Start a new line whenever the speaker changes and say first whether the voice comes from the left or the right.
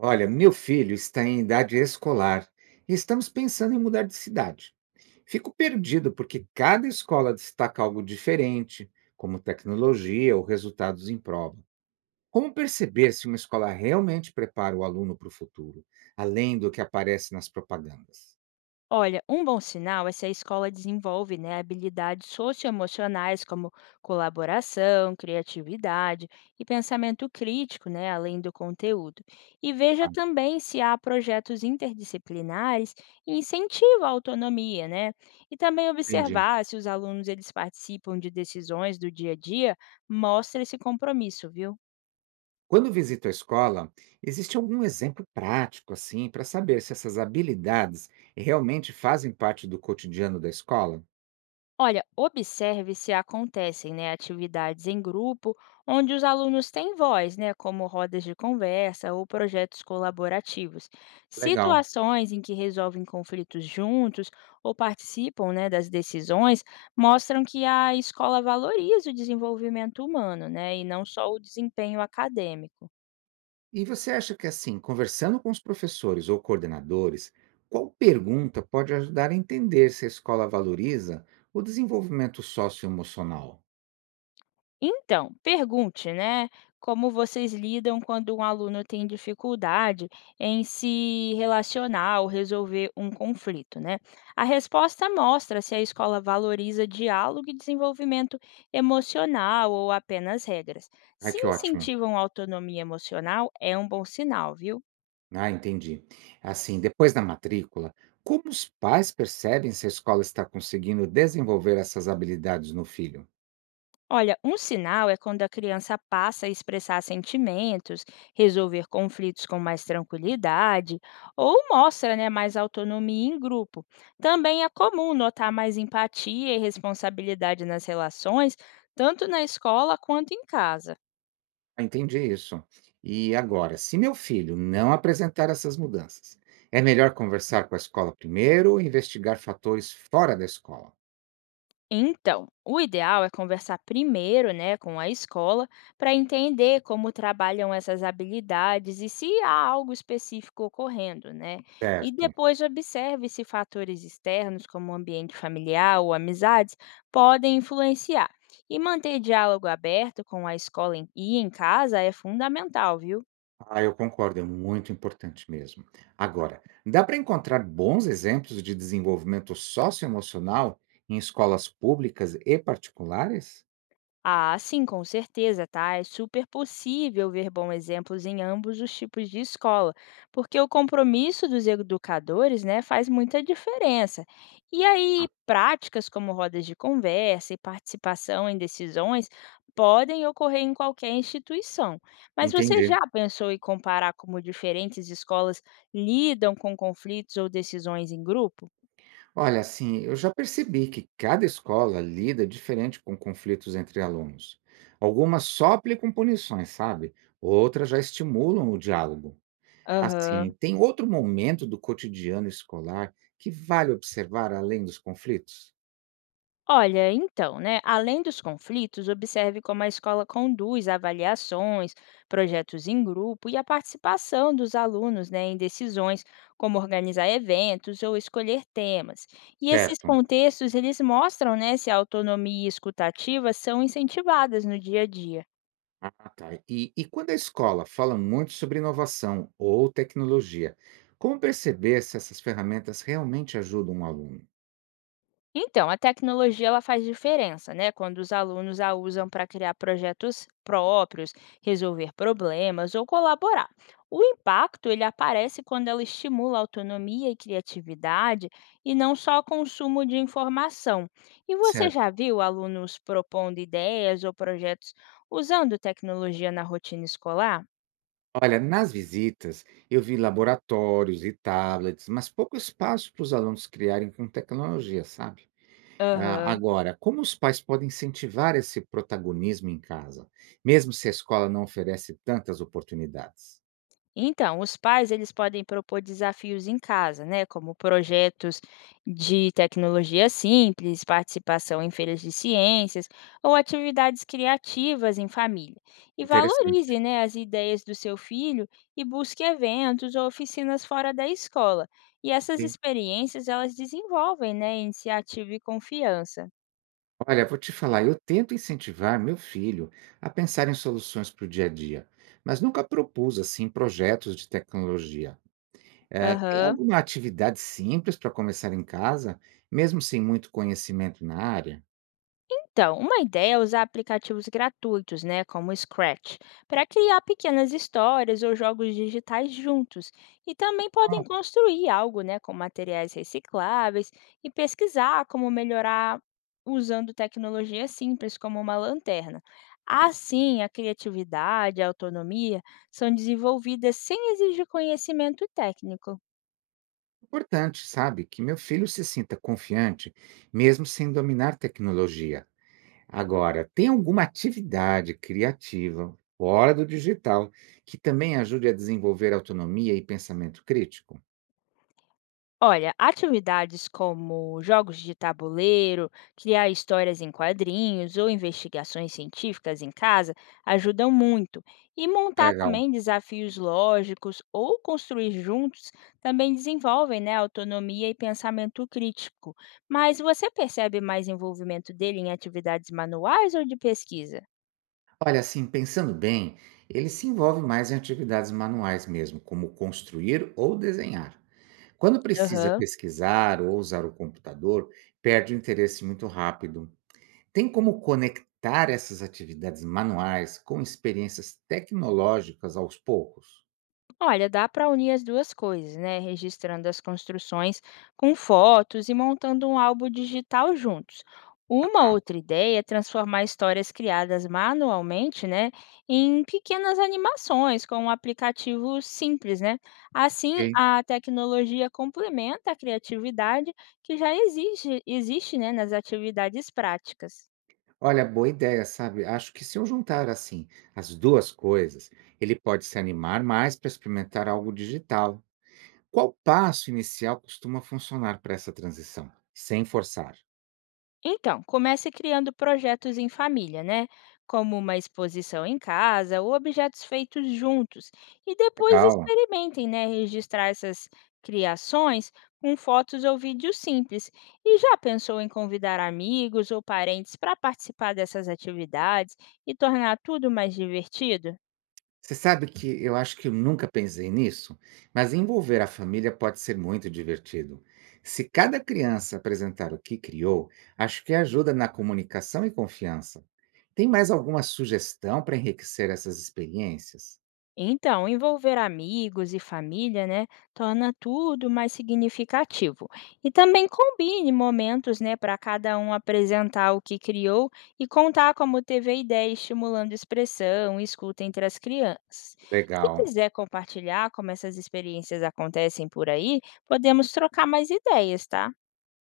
right: Olha, meu filho está em idade escolar e estamos pensando em mudar de cidade. Fico perdido porque cada escola destaca algo diferente, como tecnologia ou resultados em prova. Como perceber se uma escola realmente prepara o aluno para o futuro, além do que aparece nas propagandas?
left: Olha, um bom sinal é se a escola desenvolve, né, habilidades socioemocionais como colaboração, criatividade e pensamento crítico, né, além do conteúdo. E
right: Tá,
left: veja também se há projetos interdisciplinares e incentivo à autonomia, né? E também
right: entendi.
left: observar se os alunos eles participam de decisões do dia a dia, mostra esse compromisso, viu?
right: Quando visito a escola, existe algum exemplo prático assim para saber se essas habilidades realmente fazem parte do cotidiano da escola?
left: Olha, observe se acontecem, né, atividades em grupo onde os alunos têm voz, né, como rodas de conversa ou projetos colaborativos.
right: Legal.
left: Situações em que resolvem conflitos juntos ou participam, né, das decisões mostram que a escola valoriza o desenvolvimento humano, né, e não só o desempenho acadêmico.
right: E você acha que, assim, conversando com os professores ou coordenadores, qual pergunta pode ajudar a entender se a escola valoriza o desenvolvimento socioemocional?
left: Então, pergunte, né, como vocês lidam quando um aluno tem dificuldade em se relacionar ou resolver um conflito, né? A resposta mostra se a escola valoriza diálogo e desenvolvimento emocional ou apenas regras.
right: Ah,
left: Se
right: que ótimo.
left: incentivam a autonomia emocional, é um bom sinal, viu?
right: Ah, entendi. Assim, depois da matrícula, como os pais percebem se a escola está conseguindo desenvolver essas habilidades no filho?
left: Olha, um sinal é quando a criança passa a expressar sentimentos, resolver conflitos com mais tranquilidade ou mostra, né, mais autonomia em grupo. Também é comum notar mais empatia e responsabilidade nas relações, tanto na escola quanto em casa.
right: Ah, entendi isso. E agora, se meu filho não apresentar essas mudanças, é melhor conversar com a escola primeiro ou investigar fatores fora da escola?
left: Então, o ideal é conversar primeiro, né, com a escola para entender como trabalham essas habilidades e se há algo específico ocorrendo, né? E
right: Certo.
left: depois observe se fatores externos, como o ambiente familiar ou amizades, podem influenciar. E manter diálogo aberto com a escola e em casa é fundamental, viu?
right: Ah, eu concordo, é muito importante mesmo. Agora, dá para encontrar bons exemplos de desenvolvimento socioemocional em escolas públicas e particulares?
left: Ah, sim, com certeza, tá? É super possível ver bons exemplos em ambos os tipos de escola, porque o compromisso dos educadores, né, faz muita diferença. E aí, práticas como rodas de conversa e participação em decisões podem ocorrer em qualquer instituição. Mas você
right: Entendi.
left: já pensou em comparar como diferentes escolas lidam com conflitos ou decisões em grupo?
right: Olha, assim, eu já percebi que cada escola lida diferente com conflitos entre alunos. Algumas só aplicam punições, sabe? Outras já estimulam o diálogo. Assim,
left: Aham.
right: tem outro momento do cotidiano escolar que vale observar além dos conflitos?
left: Olha, então, né, além dos conflitos, observe como a escola conduz avaliações, projetos em grupo e a participação dos alunos, né, em decisões, como organizar eventos ou escolher temas. E esses
right: Certo.
left: contextos, eles mostram, né, se a autonomia escutativa são incentivadas no dia a dia.
right: Ah, tá. E quando a escola fala muito sobre inovação ou tecnologia, como perceber se essas ferramentas realmente ajudam um aluno?
left: Então, a tecnologia ela faz diferença, né? Quando os alunos a usam para criar projetos próprios, resolver problemas ou colaborar. O impacto ele aparece quando ela estimula a autonomia e criatividade e não só o consumo de informação. E você
right: Certo.
left: já viu alunos propondo ideias ou projetos usando tecnologia na rotina escolar?
right: Olha, nas visitas eu vi laboratórios e tablets, mas pouco espaço para os alunos criarem com tecnologia, sabe? Ah,
left: Aham.
right: agora, como os pais podem incentivar esse protagonismo em casa, mesmo se a escola não oferece tantas oportunidades?
left: Então, os pais eles podem propor desafios em casa, né, como projetos de tecnologia simples, participação em feiras de ciências ou atividades criativas em família. E
right: Interessante.
left: valorize, né, as ideias do seu filho e busque eventos ou oficinas fora da escola. E essas experiências elas desenvolvem, né, iniciativa e confiança.
right: Olha, vou te falar, eu tento incentivar meu filho a pensar em soluções para o dia a dia, mas nunca propus assim projetos de tecnologia. Tem
left: Aham.
right: alguma atividade simples para começar em casa, mesmo sem muito conhecimento na área?
left: Então, uma ideia é usar aplicativos gratuitos, né, como o Scratch, para criar pequenas histórias ou jogos digitais juntos. E também podem
right: Ah,
left: construir algo, né, com materiais recicláveis e pesquisar como melhorar usando tecnologias simples como uma lanterna. Assim, a criatividade e a autonomia são desenvolvidas sem exigir conhecimento técnico.
right: importante, sabe, que meu filho se sinta confiante, mesmo sem dominar tecnologia. Agora, tem alguma atividade criativa fora do digital que também ajude a desenvolver autonomia e pensamento crítico?
left: Olha, atividades como jogos de tabuleiro, criar histórias em quadrinhos ou investigações científicas em casa ajudam muito. E montar
right: Legal.
left: também desafios lógicos ou construir juntos também desenvolvem, né, autonomia e pensamento crítico. Mas você percebe mais envolvimento dele em atividades manuais ou de pesquisa?
right: Olha, assim, pensando bem, ele se envolve mais em atividades manuais mesmo, como construir ou desenhar. Quando precisa
left: Aham.
right: pesquisar ou usar o computador, perde o interesse muito rápido. Tem como conectar essas atividades manuais com experiências tecnológicas aos poucos?
left: Olha, dá para unir as duas coisas, né? Registrando as construções com fotos e montando um álbum digital juntos.
right: Ah,
left: Uma
right: tá,
left: outra ideia é transformar histórias criadas manualmente, né, em pequenas animações com um aplicativo simples, né? Assim,
right: ok.
left: a tecnologia complementa a criatividade que existe, né, nas atividades práticas.
right: Olha, boa ideia, sabe? Acho que se eu juntar assim as duas coisas, ele pode se animar mais para experimentar algo digital. Qual passo inicial costuma funcionar para essa transição, sem forçar?
left: Então, comece criando projetos em família, né? Como uma exposição em casa ou objetos feitos juntos. E depois
right: Legal.
left: experimentem, né? Registrar essas criações com fotos ou vídeos simples. E já pensou em convidar amigos ou parentes para participar dessas atividades e tornar tudo mais divertido?
right: Você sabe que eu acho que eu nunca pensei nisso, mas envolver a família pode ser muito divertido. Se cada criança apresentar o que criou, acho que ajuda na comunicação e confiança. Tem mais alguma sugestão para enriquecer essas experiências?
left: Então, envolver amigos e família, né, torna tudo mais significativo. E também combine momentos, né, para cada um apresentar o que criou e contar como teve a ideia, estimulando expressão e escuta entre as crianças. Se
right: Legal.
left: quiser compartilhar como essas experiências acontecem por aí, podemos trocar mais ideias, tá?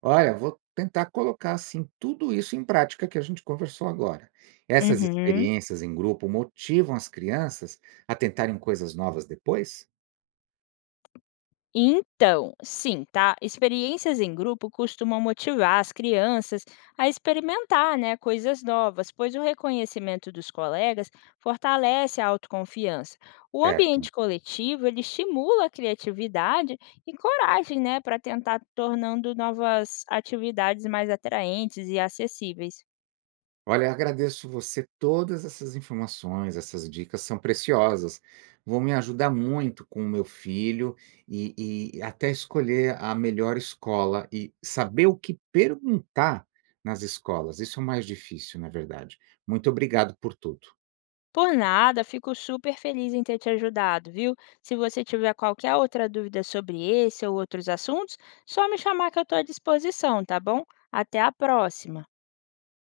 right: Olha, vou tentar colocar, assim, tudo isso em prática que a gente conversou agora. Essas
left: Uhum.
right: experiências em grupo motivam as crianças a tentarem coisas novas depois?
left: Então, sim, tá? Experiências em grupo costumam motivar as crianças a experimentar, né, coisas novas, pois o reconhecimento dos colegas fortalece a autoconfiança. O
right: Certo.
left: ambiente coletivo, ele estimula a criatividade e coragem, né, para tentar tornando novas atividades mais atraentes e acessíveis.
right: Olha, agradeço você. Todas essas informações, essas dicas são preciosas. Vão me ajudar muito com o meu filho e até escolher a melhor escola e saber o que perguntar nas escolas. Isso é o mais difícil, na verdade. Muito obrigado por tudo.
left: Por nada, fico super feliz em ter te ajudado, viu? Se você tiver qualquer outra dúvida sobre esse ou outros assuntos, só me chamar que eu estou à disposição, tá bom? Até a próxima!